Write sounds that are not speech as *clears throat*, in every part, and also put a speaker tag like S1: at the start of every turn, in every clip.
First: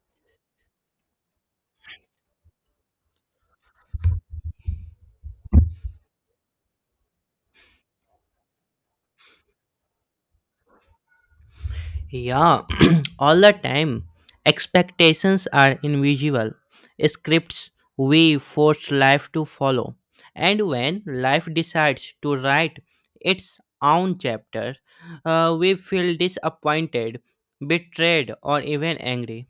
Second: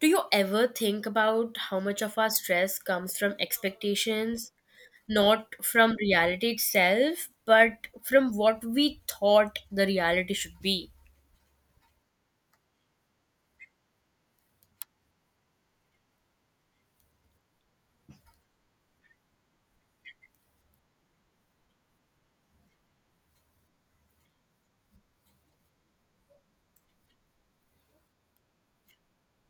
S1: Do you ever think about how much of our stress comes from expectations, not from reality itself, but from what we thought the reality should be?
S2: Yeah, *clears throat* all the time. Expectations are invisible scripts we force life to follow. And when life decides to write its own chapter, we feel disappointed, betrayed, or even angry.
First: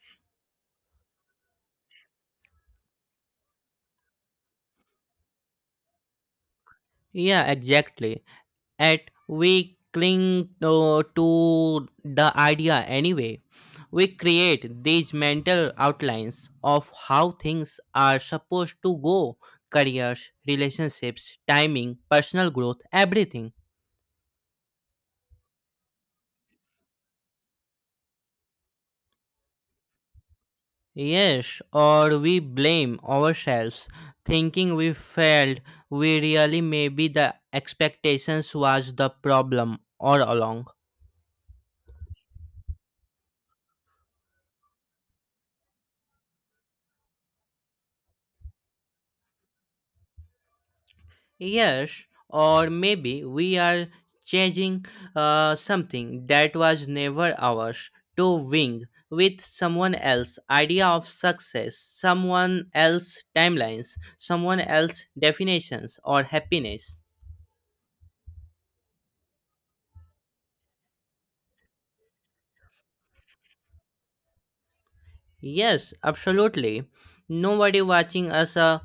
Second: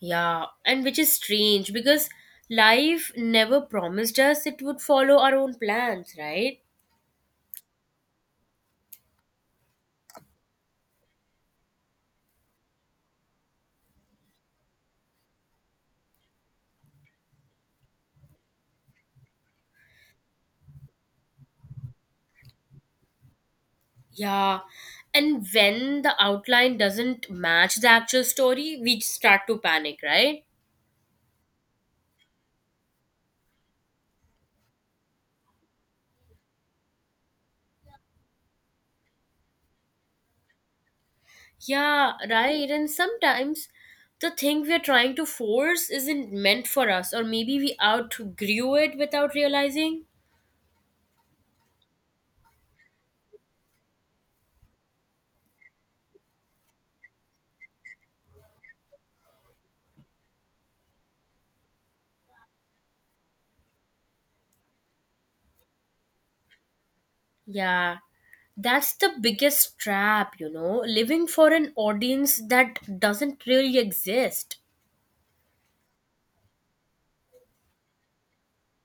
S1: Yeah, and which is strange because life never promised us it would follow our own plans, right?
S2: Yeah, exactly. At we cling to the idea anyway. We create these mental outlines of how things are supposed to go: careers, relationships, timing, personal growth, everything.
S1: Yeah, and when the outline doesn't match the actual story, we start to panic, right?
S2: Yes, or we blame ourselves, thinking we failed. We really maybe the expectations was the problem all along.
S1: Yeah, right. And sometimes the thing we're trying to force isn't meant for us, or maybe we outgrew it without realizing.
S2: Yes, or maybe we are changing something that was never ours, to wing with someone else idea of success, someone else timelines, someone else definitions or happiness.
S1: Yeah, that's the biggest trap, living for an audience that doesn't really exist.
S2: Yes, absolutely. Nobody watching us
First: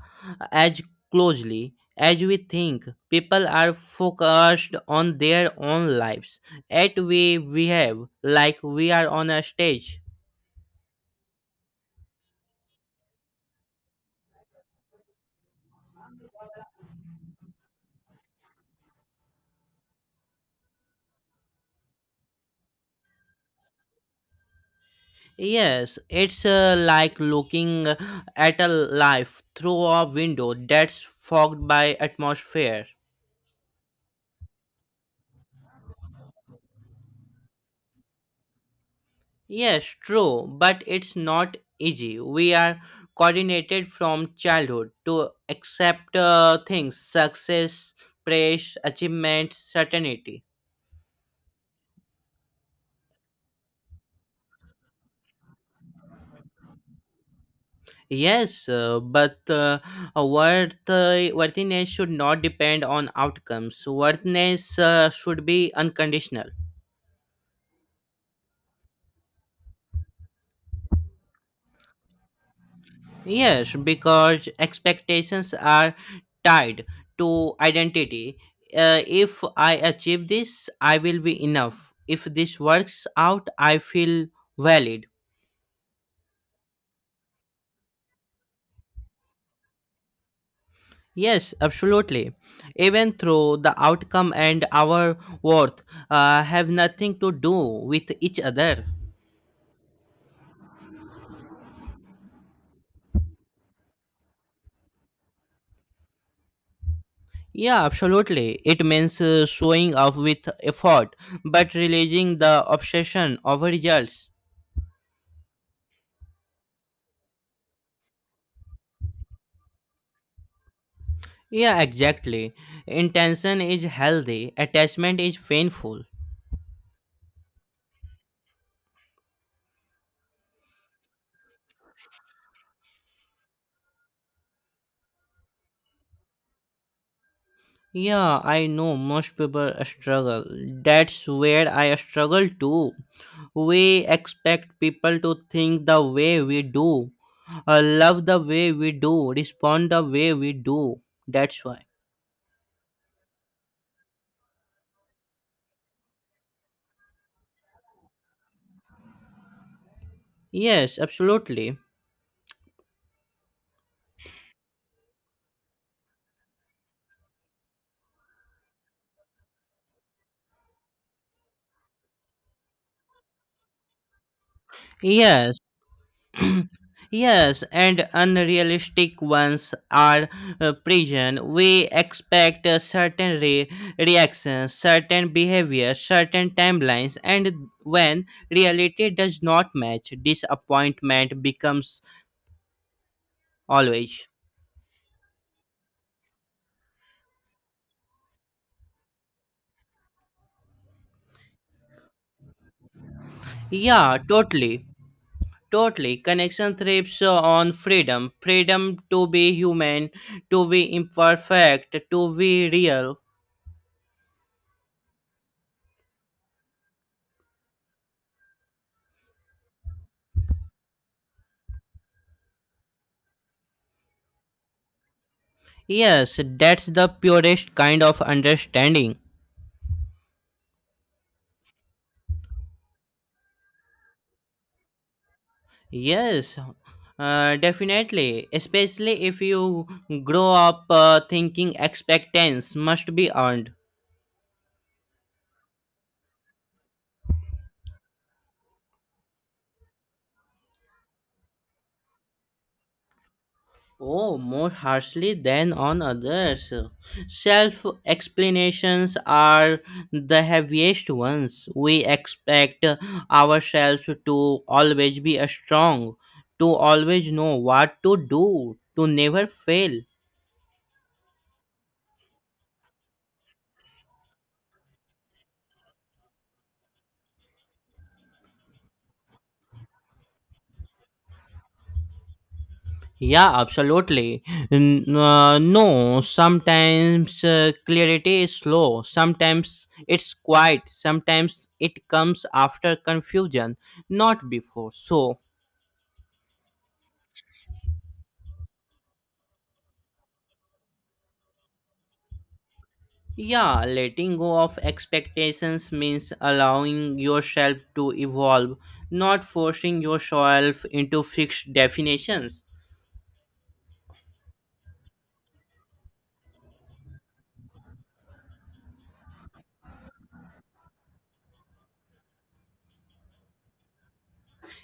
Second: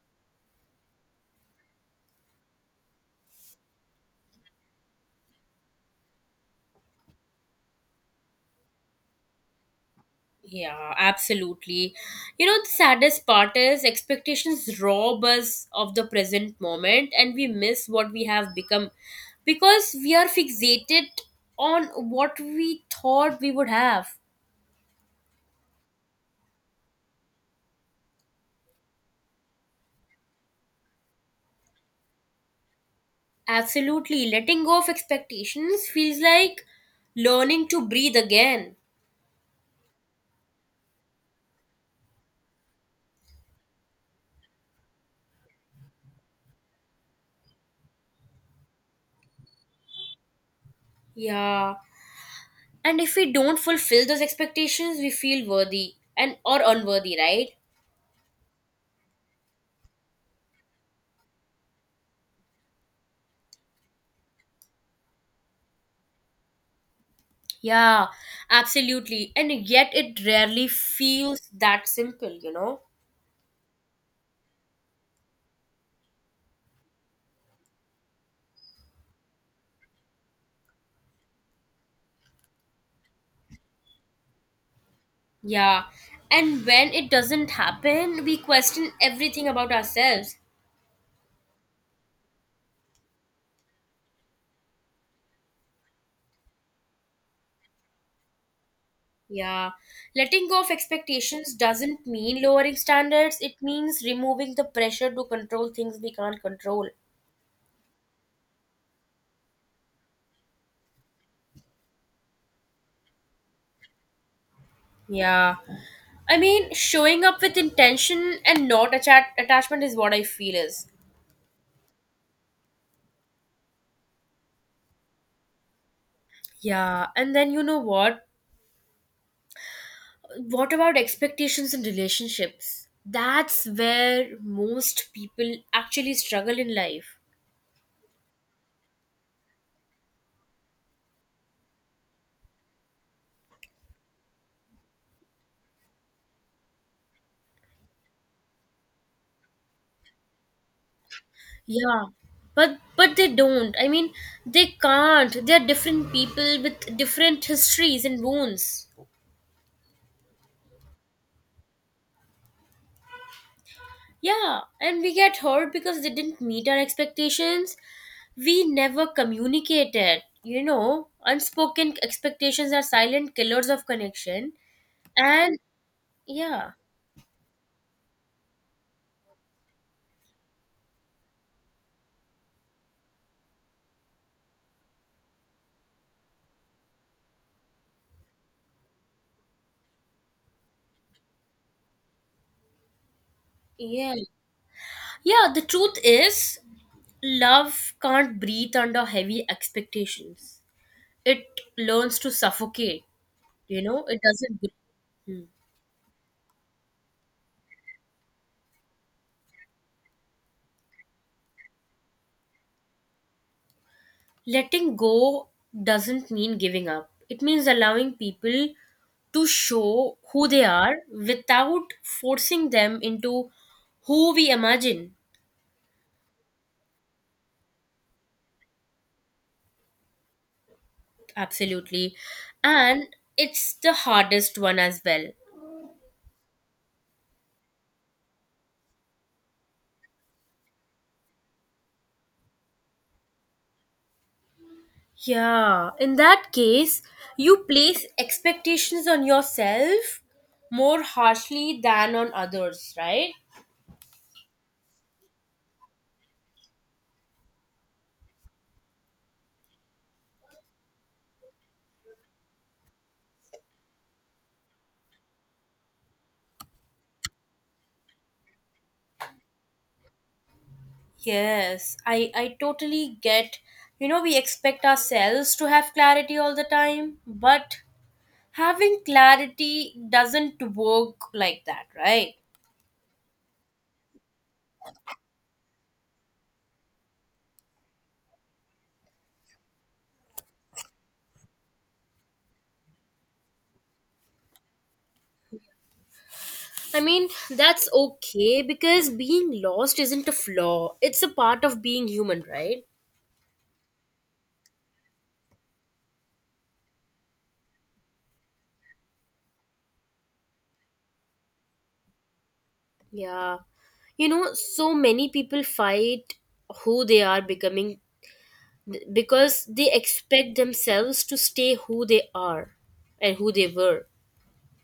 S2: as closely as we think. People are focused on their own lives at we have, like we are on a stage.
S1: Yeah, absolutely. The saddest part is expectations rob us of the present moment and we miss what we have become because we are fixated on what we thought we would have.
S2: Yes, it's like looking at a life through a window that's fogged by atmosphere.
S1: Absolutely. Letting go of expectations feels like learning to breathe again.
S2: Yes, true, but it's not easy. We are coordinated from childhood to accept things: success, praise, achievement, certainty.
S1: Yeah. And if we don't fulfill those expectations, we feel worthy and or unworthy, right?
S2: Yes, but worthiness should not depend on outcomes. Worthiness should be unconditional.
S1: Yeah, absolutely. And yet it rarely feels that simple, you know?
S2: Yes, because expectations are tied to identity. If I achieve this, I will be enough. If this works out, I feel valid.
S1: Yeah. And when it doesn't happen, we question everything about ourselves.
S2: Yes, absolutely. Even though the outcome and our worth have nothing to do with each other.
S1: Yeah, letting go of expectations doesn't mean lowering standards, it means removing the pressure to control things we can't control.
S2: Yeah, absolutely. It means showing up with effort, but releasing the obsession over results.
S1: Yeah, I mean, showing up with intention and not attachment is what I feel is.
S2: Yeah, exactly. Intention is healthy, attachment is painful.
S1: Yeah, and then you know what? What about expectations in relationships? That's where most people actually struggle in life.
S2: Yeah, I know most people struggle. That's where I struggle too. We expect people to think the way we do, love the way we do, respond the way we do. That's why.
S1: Yeah, but they don't. I mean, they can't. They're different people with different histories and wounds.
S2: Yes, absolutely.
S1: Yeah, and we get hurt because they didn't meet our expectations. We never communicated. Unspoken expectations are silent killers of connection.
S2: Yes,
S1: And
S2: *clears throat*
S1: yeah,
S2: yes, and unrealistic ones are present. We expect certain reactions, certain behavior, certain timelines, and when reality does not match, disappointment becomes
S1: yeah.
S2: always.
S1: Yeah, the truth is, love can't breathe under heavy expectations. It learns to suffocate. You know,
S2: Yeah,
S1: it doesn't.
S2: totally.
S1: breathe. Hmm.
S2: Totally. Connection thrives on freedom to be human, to be imperfect, to be real.
S1: Letting go doesn't mean giving up, it means allowing people to show who they are without forcing them into who we imagine.
S2: Yes, that's the purest kind of understanding.
S1: Absolutely. And it's the hardest one as well.
S2: Yes, definitely. Especially if you grow up thinking expectations must be earned.
S1: Yeah, in that case, you place expectations on yourself more harshly than on others, right?
S2: Oh, more harshly than on others. Self explanations are the heaviest ones. We expect ourselves to always be strong, to always know what to do, to never fail.
S1: Yes, I totally get. We expect ourselves to have clarity all the time, but having clarity doesn't work like that, right?
S2: Yeah, absolutely. No, sometimes clarity is slow, sometimes it's quiet, sometimes it comes after confusion, not before. So,
S1: I mean, that's okay because being lost isn't a flaw, it's a part of being human, right?
S2: yeah, letting go of expectations means allowing yourself to evolve, not forcing yourself into fixed definitions.
S1: Yeah. So many people fight who they are becoming because they expect themselves to stay who they are and who they were.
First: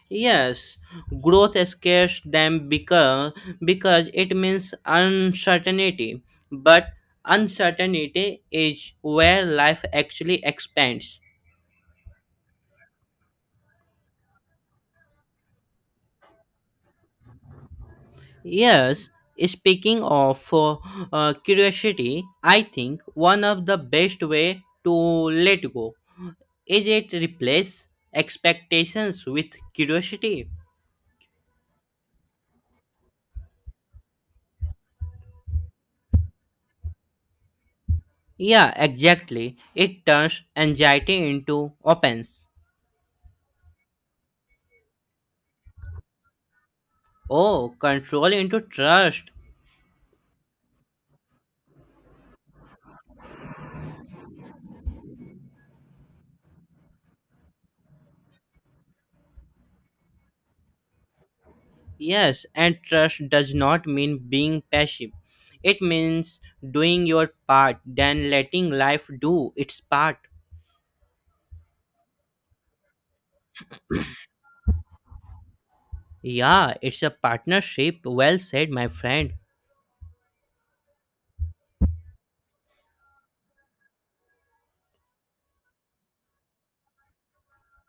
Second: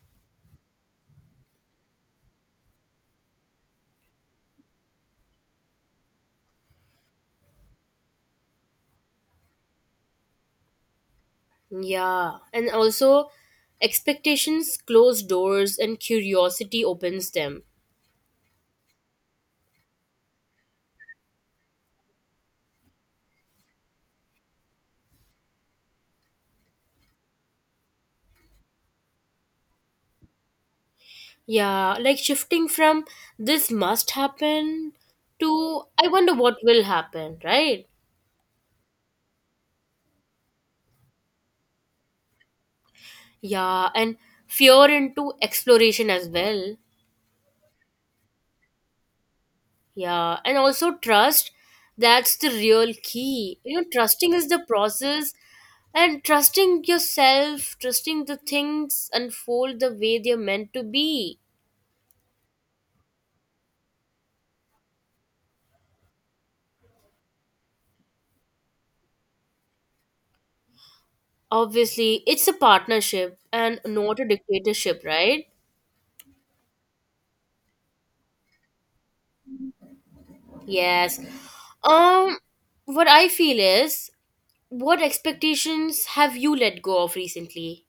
S2: Yes, growth scares them because it means uncertainty. But uncertainty is where life actually expands.
S1: Yeah, and also expectations close doors and curiosity opens them.
S2: Yes, speaking of curiosity, I think one of the best way to let go is it replace expectations with curiosity.
S1: Yeah, like shifting from this must happen to I wonder what will happen, right?
S2: Yeah, exactly. It turns anxiety into opens.
S1: Yeah, and fear into exploration as well.
S2: Oh, control into trust.
S1: Yeah, and also trust, that's the real key. Trusting is the process and trusting yourself, trusting the things unfold the way they're meant to be.
S2: Yes, and trust does not mean being passive. It means doing your part, then letting life do its part.
S1: Obviously, it's a partnership and not a dictatorship, right?
S2: Yeah, it's a partnership. Well said, my friend.
S1: Yes. Um, what I feel is, what expectations have you let go of recently?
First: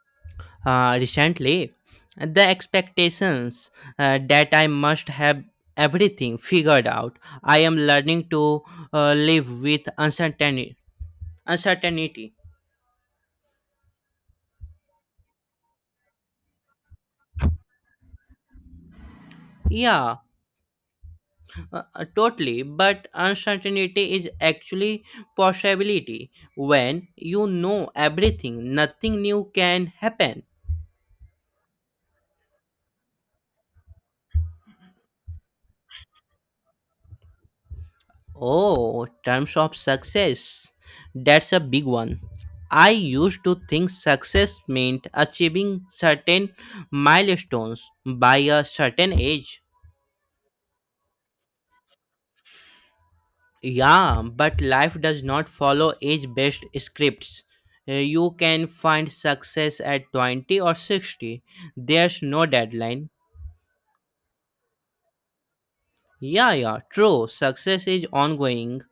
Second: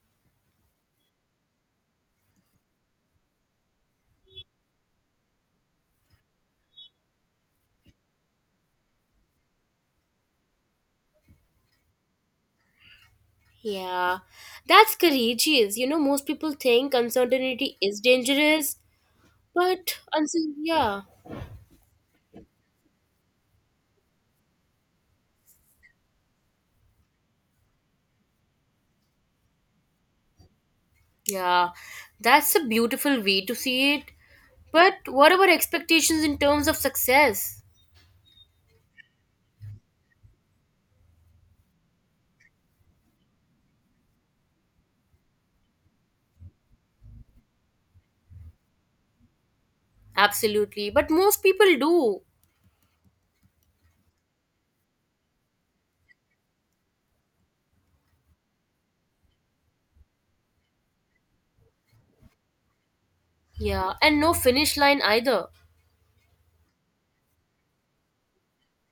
S2: Recently, the expectations that I must have everything figured out. I am learning to live with uncertainty. Uncertainty.
S1: Yeah, that's courageous. Most people think uncertainty is dangerous, but
S2: Yeah,
S1: uncertainty, yeah,
S2: Totally, but uncertainty is actually possibility. When you know everything, nothing new can happen.
S1: yeah, that's a beautiful way to see it. But what about expectations in terms of success?
S2: Oh, terms of success. That's a big one. I used to think success meant achieving certain milestones by a certain age.
S1: Absolutely, but most people do.
S2: Yeah, but life does not follow age based scripts. You can find success at 20 or 60. There's no deadline.
S1: Yeah, and no finish line either.
S2: Yeah, yeah, true. Success is ongoing.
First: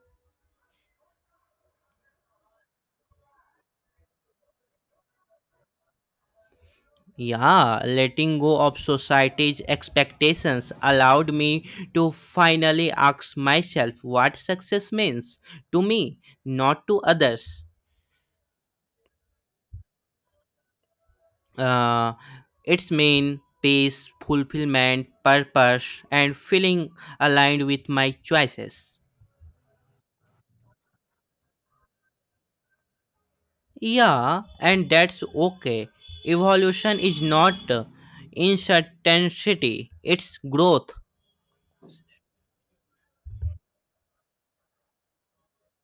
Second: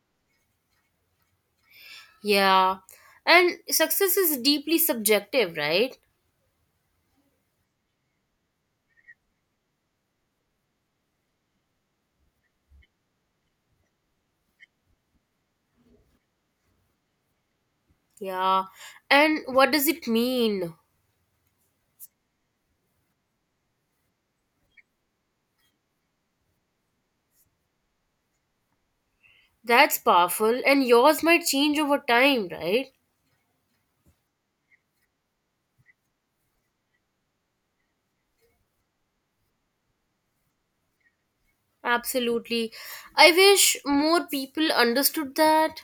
S1: Yeah. And success is deeply subjective, right?
S2: Yeah, letting go of society's expectations allowed me to finally ask myself what success means to me, not to others.
S1: Yeah. And what does it mean?
S2: uh, its main pace, fulfillment, purpose, and feeling aligned with my choices.
S1: That's powerful. And yours might change over time, right?
S2: Yeah, and that's okay. Evolution is not uncertainty, it's growth.
S1: Absolutely. I wish more people understood that.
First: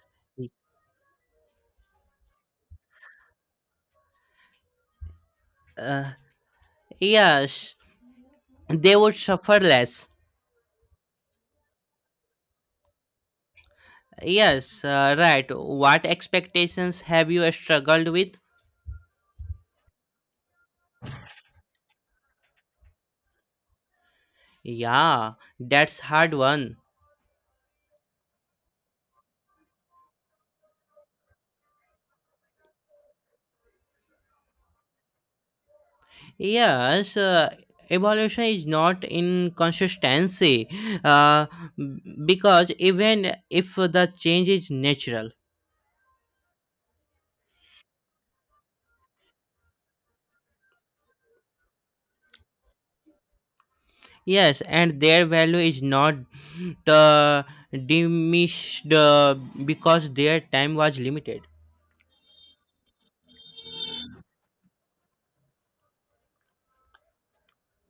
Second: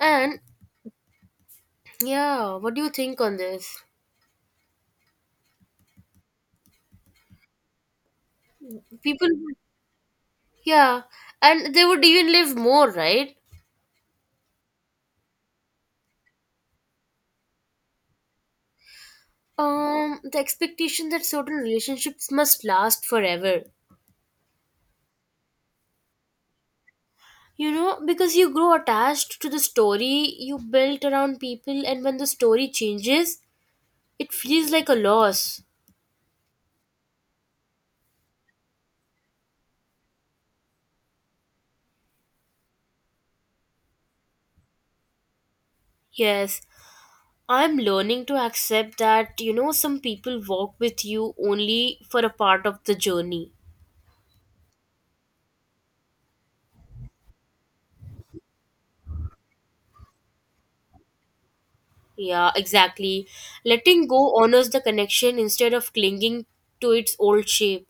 S1: And yeah, what do you think on this?
S2: Yes, they would
S1: People,
S2: suffer less.
S1: yeah. And they would even live more, right?
S2: Yes, right. What expectations have you struggled with?
S1: The expectation that certain relationships must last forever.
S2: Yeah, that's hard one.
S1: Because you grow attached to the story you built around people, and when the story changes, it feels like a loss.
S2: Yes, evolution is not in consistency uh, because even if the change is natural,
S1: Yes, I'm learning to accept that, some people walk with you only for a part of the journey.
S2: yes, and their value is not uh, diminished because their time was limited.
S1: Yeah, exactly. Letting go honors the connection instead of clinging to its old shape.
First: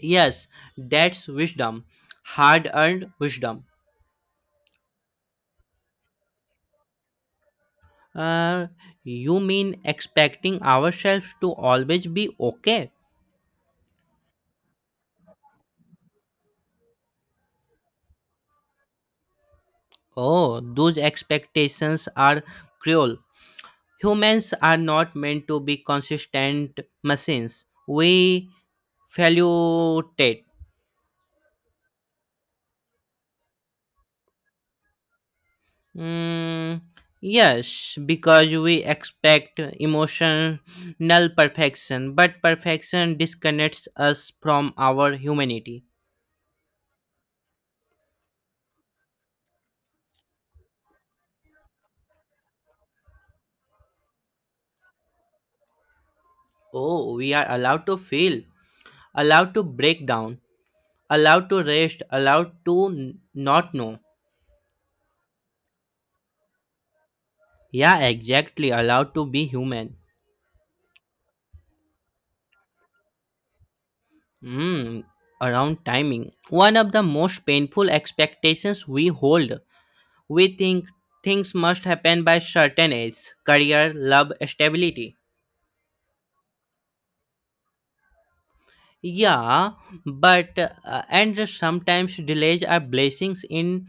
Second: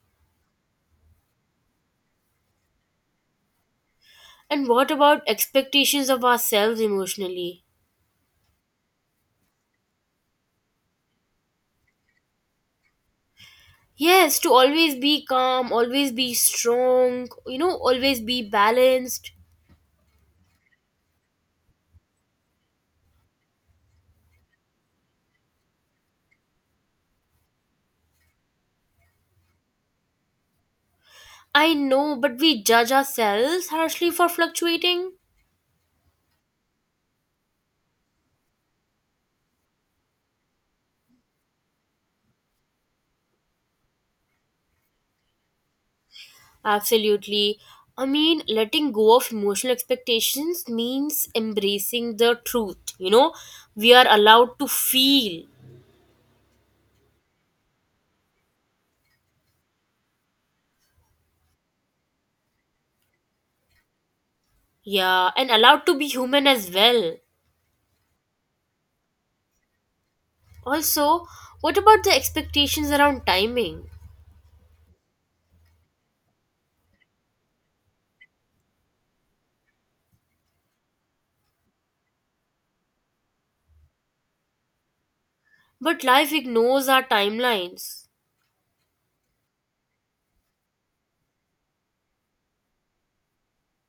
S2: Yes, that's wisdom, hard earned wisdom.
S1: And what about expectations of ourselves emotionally?
S2: Uh, you mean expecting ourselves to always be okay?
S1: Yes, to always be calm, always be strong, always be balanced.
S2: Oh, those expectations are cruel. Humans are not meant to be consistent machines. We fluctuate.
S1: I know, but we judge ourselves harshly for fluctuating.
S2: Mm, yes, because we expect emotional perfection, but perfection disconnects us from our humanity.
S1: Absolutely. I mean, letting go of emotional expectations means embracing the truth. We are allowed to feel,
S2: Oh, we are allowed to feel, allowed to break down, allowed to rest, allowed to not know.
S1: yeah, and allowed to be human as well.
S2: Yeah, exactly, allowed to be human.
S1: Also, what about the expectations around timing?
S2: Mm, Around timing. One of the most painful expectations we hold. We think things must happen by certain age, career, love, stability.
S1: But life ignores our timelines.
S2: Yeah, but and sometimes delays are blessings in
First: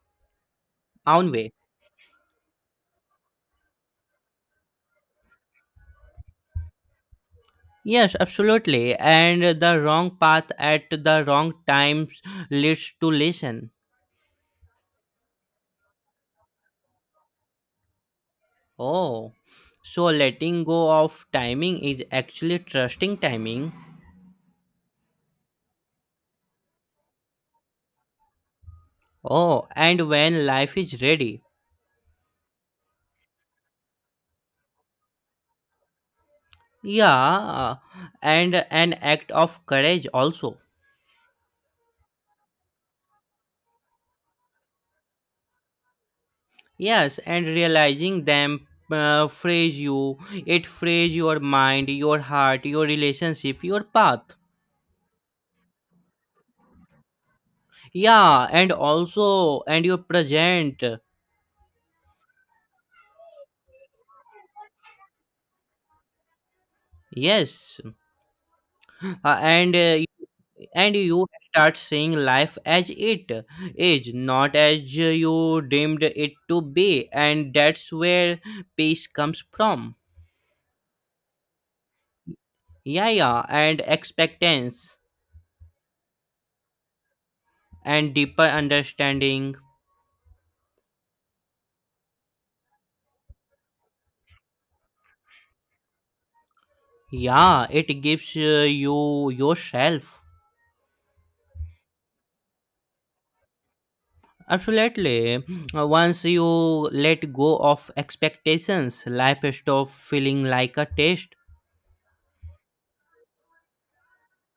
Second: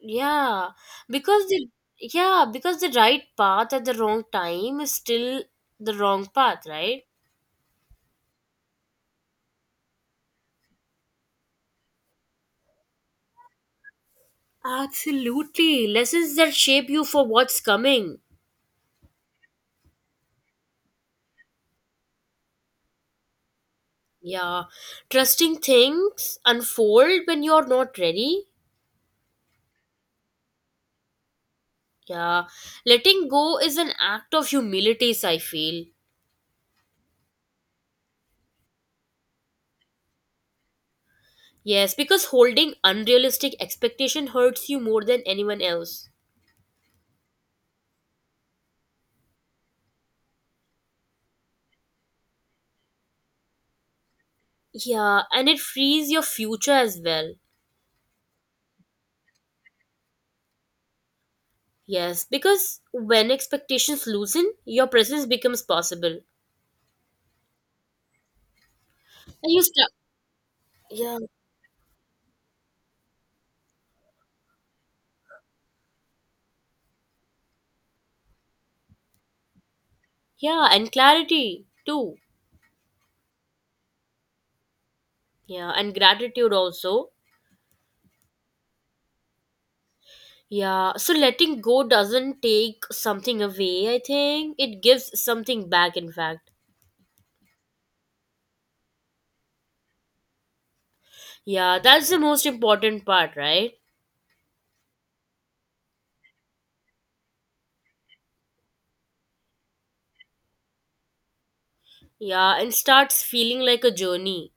S1: Yeah,
S2: own
S1: because
S2: way.
S1: the yeah, because the right path at the wrong time is still the wrong path, right?
S2: Yes, absolutely. And the wrong path at the wrong times leads to listen.
S1: Absolutely. Lessons that shape you for what's coming.
S2: Oh, so letting go of timing is actually trusting timing.
S1: Yeah. Trusting things unfold when you're not ready.
S2: Oh, and when life is ready.
S1: Yeah. Letting go is an act of humility, I feel.
S2: Yeah, and an act of courage also.
S1: Yes, because holding unrealistic expectation hurts you more than anyone else.
S2: Yes, and realizing them frees you. It frees your mind, your heart, your relationship, your path.
S1: Yeah, and it frees your future as well.
S2: Yeah, and also and your present.
S1: Yes, because when expectations loosen, your presence becomes possible.
S2: Yes, uh,
S1: And you
S2: and
S1: start.
S2: uh, and
S1: Yeah.
S2: you start seeing life as it is, not as you deemed it to be, and that's where peace comes from.
S1: Yeah, and clarity too.
S2: Yeah, yeah, and expectance
S1: Yeah, and gratitude also.
S2: and deeper understanding.
S1: Yeah, so letting go doesn't take something away, I think. It gives something back, in fact.
S2: Yeah, it gives you yourself.
S1: Yeah, that's the most important part, right?
S2: Absolutely. Once you let go of expectations, life stops feeling like a test.
S1: Yeah, and starts feeling like a journey.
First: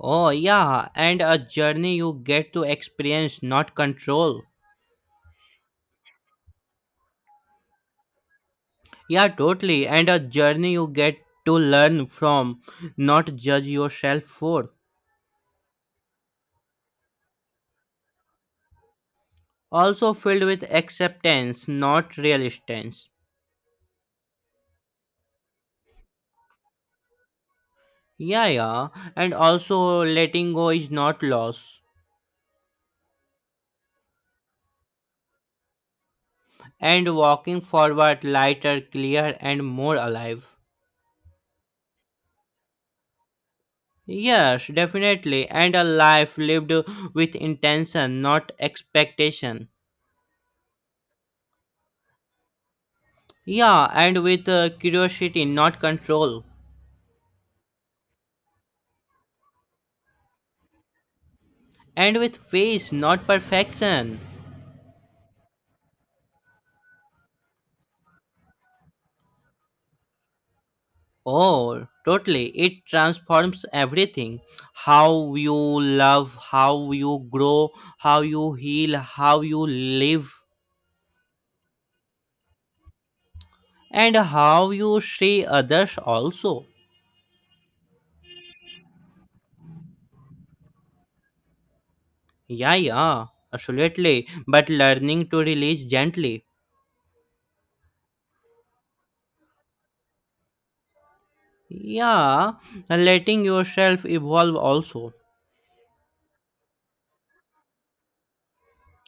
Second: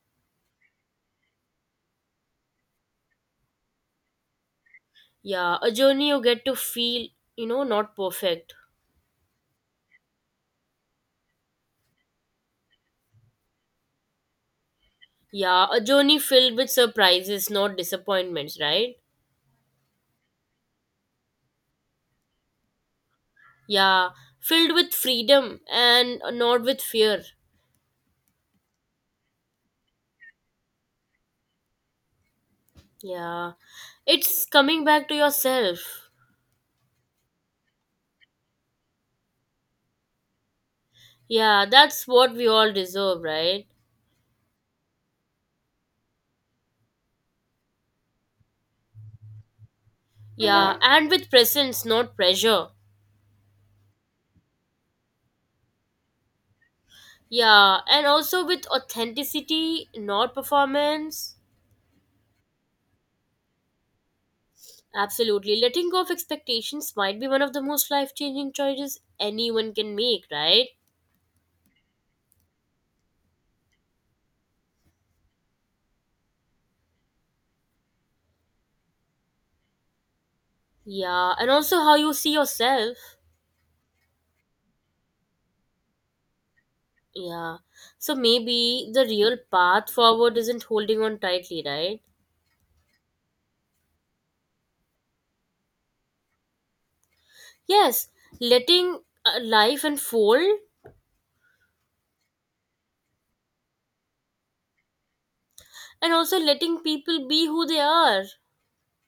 S2: Oh, yeah, and a journey you get to experience, not control.
S1: Yeah, a journey you get to feel, not perfect.
S2: Yeah, totally. And a journey you get to learn from, not judge yourself for.
S1: Yeah, a journey filled with surprises, not disappointments, right?
S2: Also filled with acceptance, not resistance.
S1: Yeah, filled with freedom and not with fear.
S2: Yeah, yeah. And also, letting go is not loss,
S1: Yeah, it's coming back to yourself.
S2: and walking forward lighter, clear, and more alive.
S1: Yeah, that's what we all deserve, right?
S2: Yes, definitely. And a life lived with intention, not expectation.
S1: Yeah, yeah, and with presence, not pressure.
S2: Yeah, and with curiosity, not control.
S1: Yeah, and also with authenticity, not performance.
S2: And with faith, not perfection.
S1: Absolutely. Letting go of expectations might be one of the most life changing choices anyone can make, right?
S2: Oh, totally. It transforms everything. How you love, how you grow, how you heal, how you live.
S1: Yeah, and also how you see yourself.
S2: And how you see others also.
S1: Yeah. So maybe the real path forward isn't holding on tightly, right?
S2: Yeah, yeah, absolutely. But learning to release gently.
S1: Yes, letting life unfold
S2: Yeah, letting yourself evolve also.
S1: and also letting people be who they are.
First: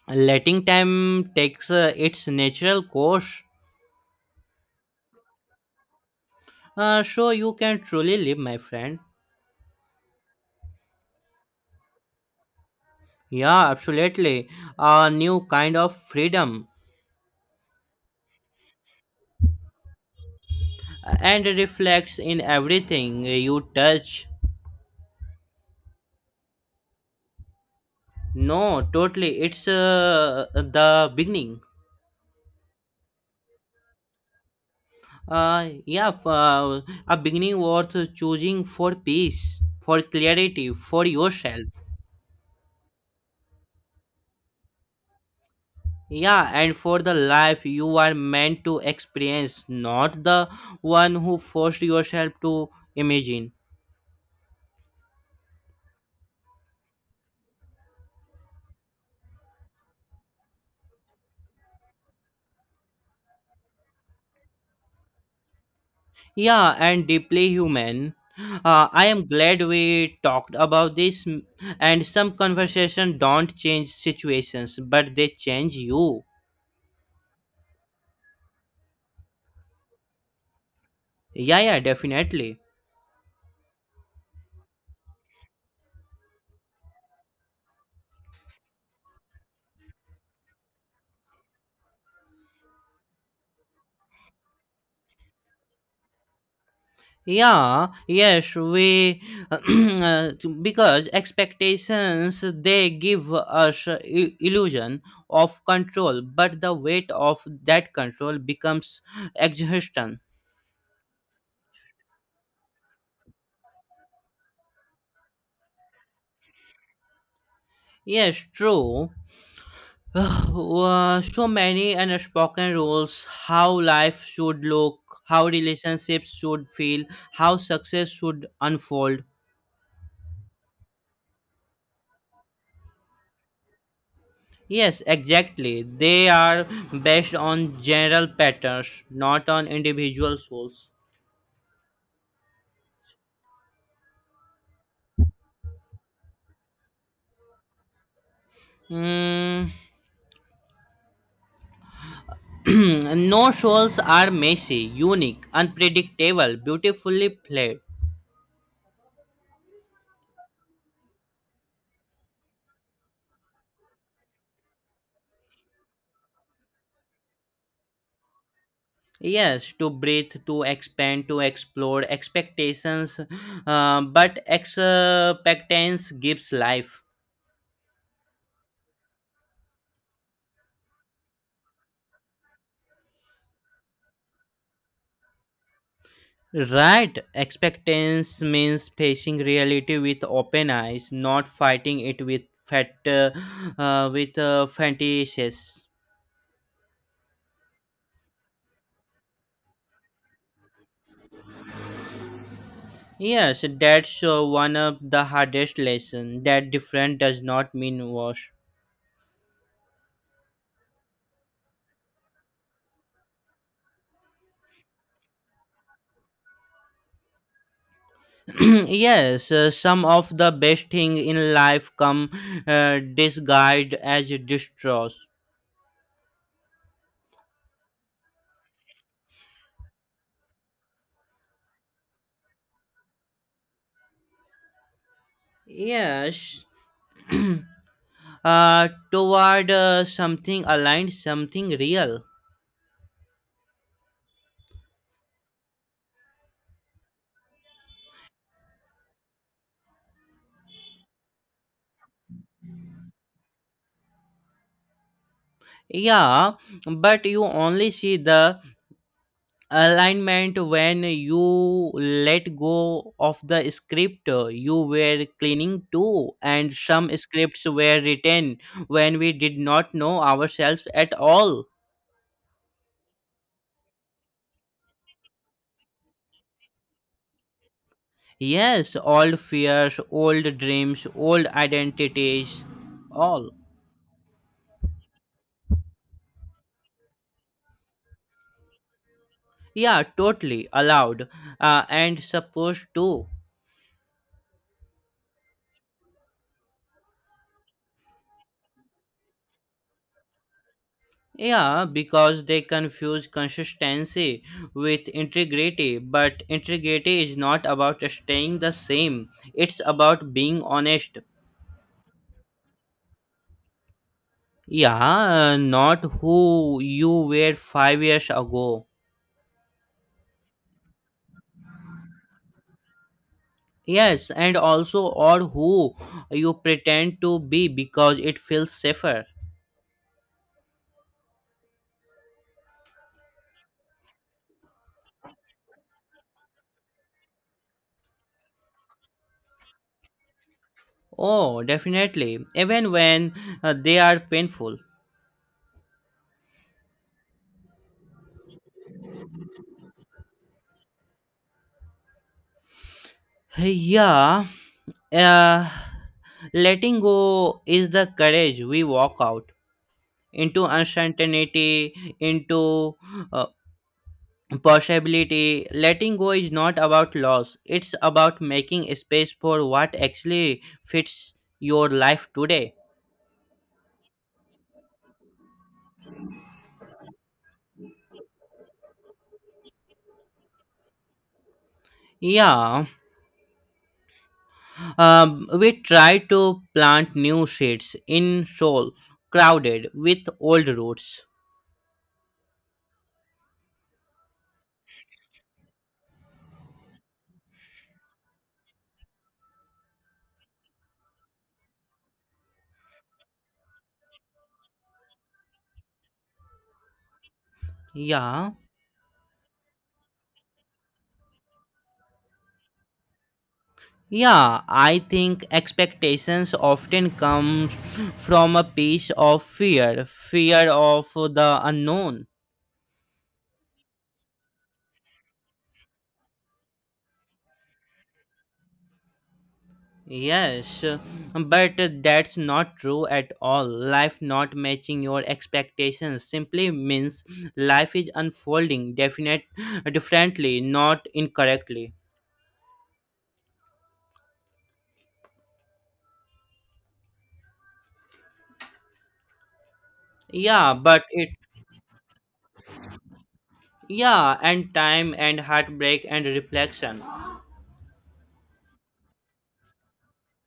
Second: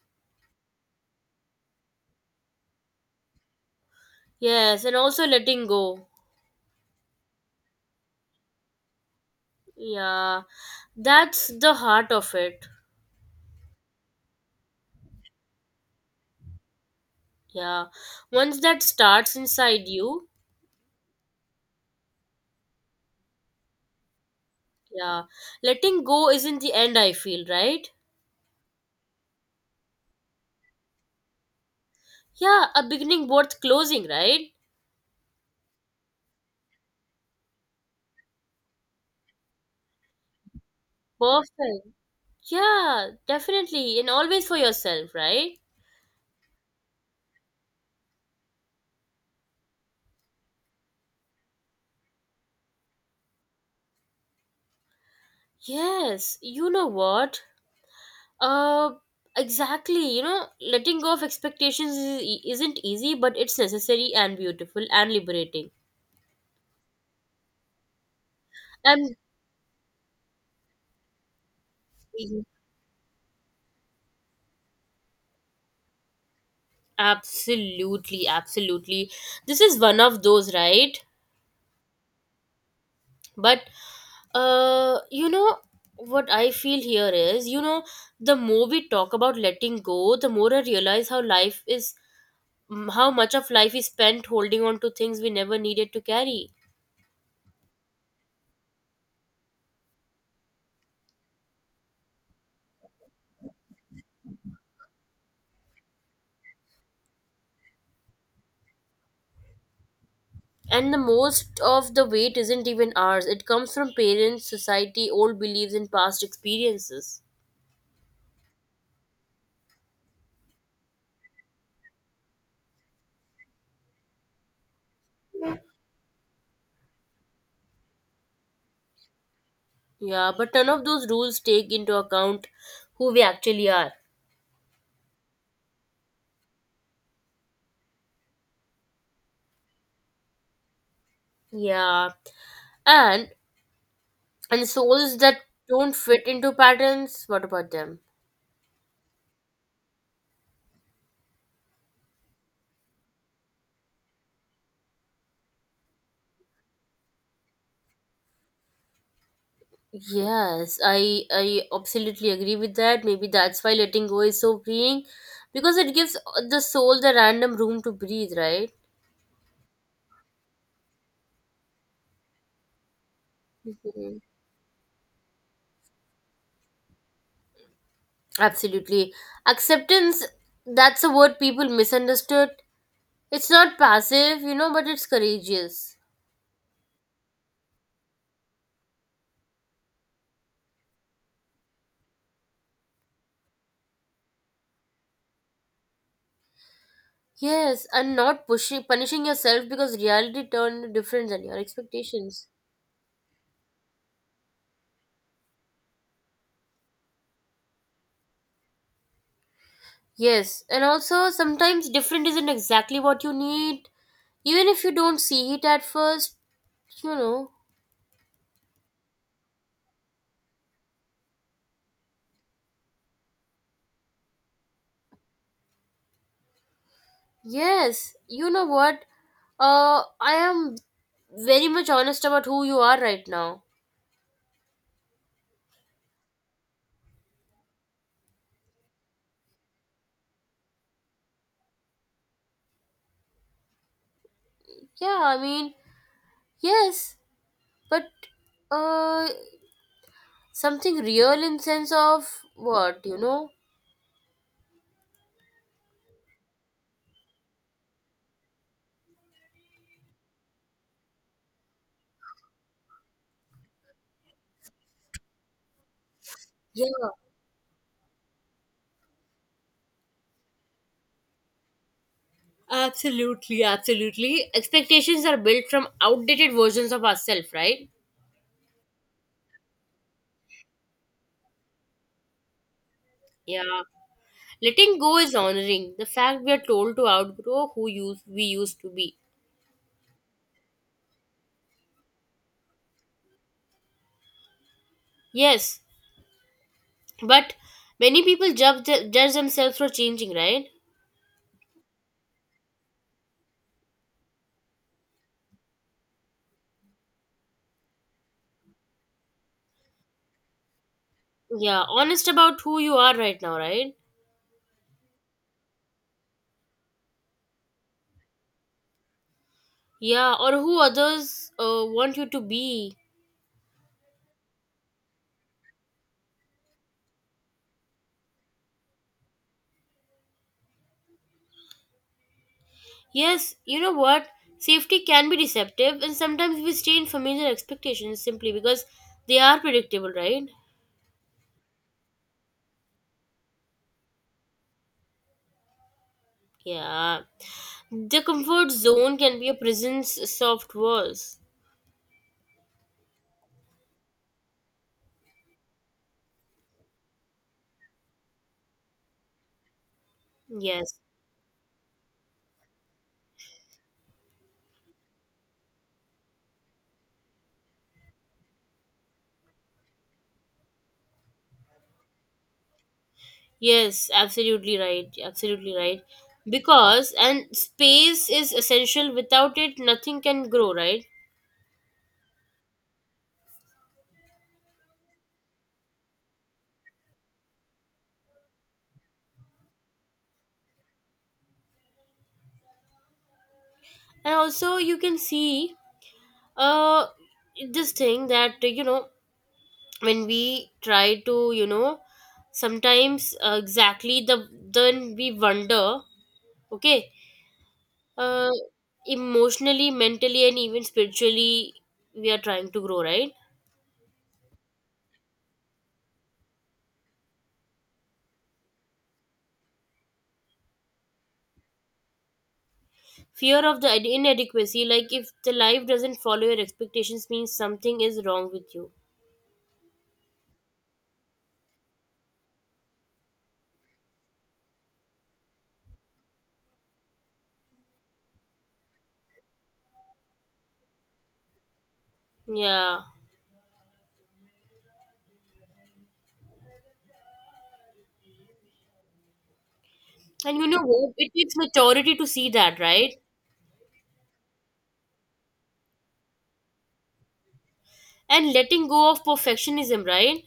S2: Letting time takes its natural course.
S1: Yes, and also letting go.
S2: So you can truly live, my friend.
S1: Yeah, that's the heart of it.
S2: Yeah, absolutely. A new kind of freedom
S1: Yeah. Once that starts inside you,
S2: and reflects in everything you touch.
S1: yeah, letting go isn't the end, I feel, right?
S2: No, totally. It's the beginning.
S1: Yeah, a beginning worth closing, right?
S2: Yeah, a beginning worth choosing for peace, for clarity, for yourself.
S1: Perfect. Yeah, definitely. And always for yourself, right?
S2: Yeah, and for the life you are meant to experience, not the one who forced yourself to imagine.
S1: Yes, you know what? Uh, exactly. Letting go of expectations is, isn't easy, but it's necessary and beautiful and liberating.
S2: Yeah, and deeply human. I
S1: And
S2: am glad we talked about this, and some conversation don't change situations, but they change you.
S1: absolutely, absolutely. This is one of those, right?
S2: Yeah, yeah, definitely.
S1: But you know what I feel here is, the more we talk about letting go, the more I realize how much of life is spent holding on to things we never needed to carry.
S2: Yeah, yes, we *clears throat* uh, because expectations they give us a illusion of control, but the weight of that control becomes exhaustion.
S1: And the most of the weight isn't even ours, it comes from parents, society, old beliefs, and past experiences.
S2: Yes, true. *sighs* So many unspoken rules how life should look, how relationships should feel, how success should unfold.
S1: Yeah, but none of those rules take into account who we actually are.
S2: Yes, exactly. They are based on general patterns, not on individual souls.
S1: Yeah, and souls that don't fit into patterns, what about them?
S2: Mm, *clears throat* no souls are messy, unique, unpredictable, beautifully played.
S1: Yes, I absolutely agree with that. Maybe that's why letting go is so freeing, because it gives the soul the random room to breathe, right?
S2: Yes, to breathe, to expand, to explore, expectations,
S1: Hmm.
S2: but expectance gives life.
S1: Absolutely. Acceptance, that's a word people misunderstood. It's not passive, but it's courageous.
S2: Right, expectance means facing reality with open eyes, not fighting it with fat, uh, fantasies.
S1: Yes, and not pushing, punishing yourself because reality turned different than your expectations.
S2: Yes, that's one of the hardest lesson. That different does not mean worse.
S1: Yes, and also sometimes different isn't exactly what you need, even if you don't see it at first, you know.
S2: *clears throat* yes, some of the best thing in life come disguised as distrust.
S1: Yes, you know what? I am very much honest about who you are right now.
S2: Yes, *clears throat* toward something aligned, something real.
S1: Yeah, I mean, yes, but uh, something real in sense of what, you know?
S2: Yeah, but you only see the alignment when you let go of the script you were cleaning to, and
S1: Yeah,
S2: some scripts were written when we did not know ourselves at all.
S1: absolutely, absolutely. Expectations are built from outdated versions of ourselves, right?
S2: Yes, old fears, old dreams, old identities, all.
S1: Yeah. Letting go is honoring the fact we are told to outgrow who use we used to be.
S2: Yeah, totally allowed and supposed to.
S1: Yes, but many people judge themselves for changing, right?
S2: Yeah, because they confuse consistency with integrity, but integrity is not about staying the same, it's about being honest.
S1: Yeah, honest about who you are right now, right?
S2: Yeah, not who you were 5 years ago.
S1: Yeah, or who others want you to be.
S2: Yes, and also or who you pretend to be because it feels safer.
S1: Yes, you know what? Safety can be deceptive, and sometimes we stay in familiar expectations simply because they are predictable, right?
S2: Oh, definitely, even when they are painful.
S1: Yeah. The comfort zone can be a prison's soft walls.
S2: Yeah, uh, letting go is the courage we walk out into
S1: Yes.
S2: uncertainty, into uh, possibility. Letting go is not about loss, it's about making space for what actually fits your life today.
S1: Yes, absolutely right. Absolutely right. Because, and space is essential. Without it, nothing can grow, right?
S2: Yeah, we try to plant new seeds in soil crowded with old roots.
S1: And also, you can see uh, this thing that, when we try to sometimes exactly then we wonder, okay, uh,
S2: Yeah.
S1: emotionally, mentally, and even spiritually, we are trying to grow, right?
S2: Yeah, I think expectations often comes from a piece of fear, fear of the unknown.
S1: Fear of the inadequacy, like if the life doesn't follow your expectations means something is wrong with you.
S2: Yes, but that's not true at all. Life not matching your expectations simply means life is unfolding definite differently, not incorrectly.
S1: Yeah, and you
S2: Yeah,
S1: know
S2: but
S1: what,
S2: it,
S1: it takes maturity to see that, right?
S2: yeah, and time and heartbreak and reflection.
S1: And letting go of perfectionism, right?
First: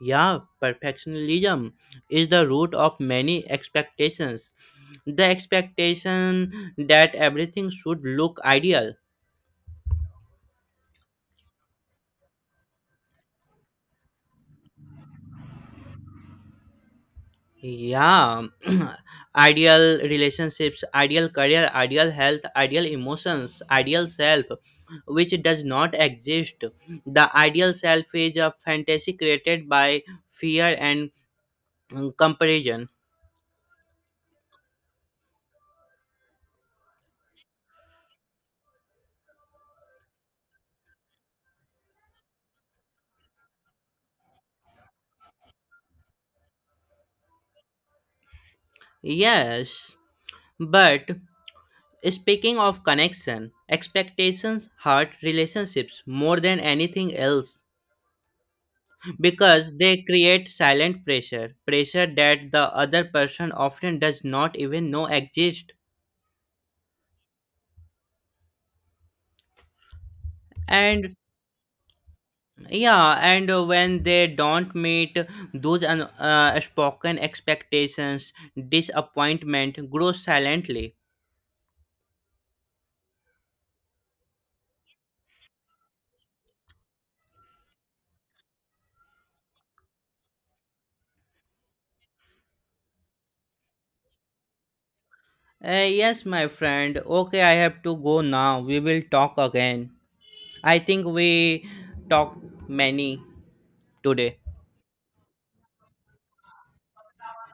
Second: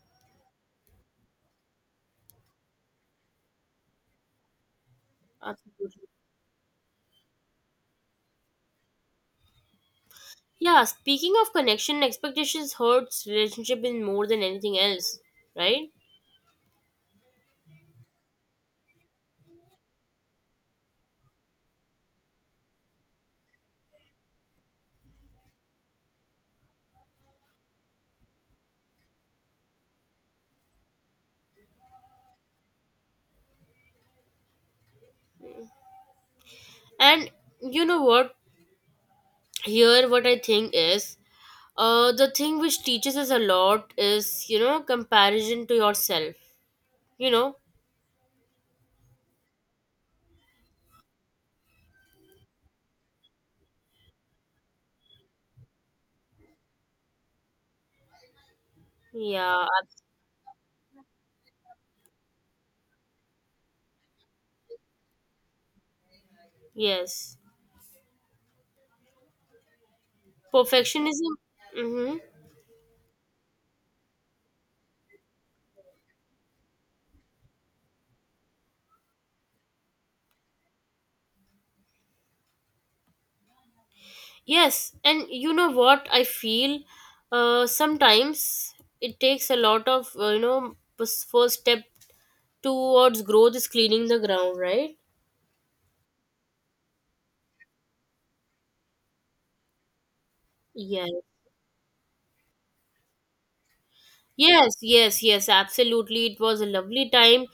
S2: Yeah, perfectionism is the root of many expectations. The
S1: Absolutely.
S2: expectation that everything should look ideal.
S1: Yeah, speaking of connection, expectations hurts relationship in more than anything else, right?
S2: Yeah, *clears throat* ideal relationships, ideal career, ideal health, ideal emotions, ideal self, which does not exist. The ideal self is a fantasy created by fear and comparison.
S1: And you know what? Here, what I think is, the thing which teaches us a lot is, comparison to yourself. You know,
S2: Yes, but speaking of connection, expectations hurt relationships more than anything else
S1: yeah,
S2: because they create silent pressure, pressure that the other person often does not even know exists.
S1: yes,
S2: And
S1: perfectionism. Mm-hmm.
S2: yeah, and when they don't meet those spoken expectations, disappointment grows silently.
S1: Yes, and you know what? I feel, sometimes it takes a lot of, first step towards growth is cleaning the ground, right?
S2: Yes, my friend. Okay, I have to go now. We will talk again. I think
S1: Yeah.
S2: we talked many today.
S1: Yes, yes, yes, absolutely. It was a lovely time,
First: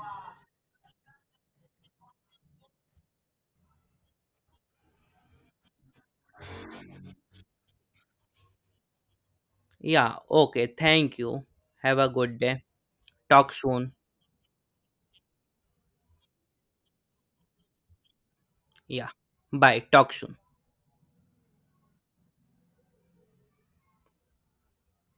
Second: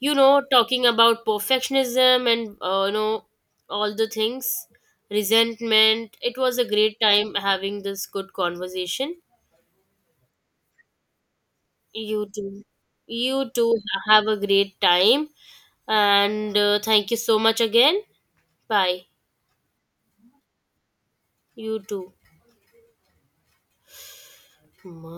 S1: you know, talking about perfectionism and, all the things, resentment. It was a great time having this good conversation.
S2: Yeah, okay. Thank you. Have a
S1: You
S2: good day.
S1: too. You
S2: Talk
S1: too,
S2: soon.
S1: have a great time. And thank you so much again. Bye.
S2: Yeah. Bye. Talk soon.
S1: You too. Ma-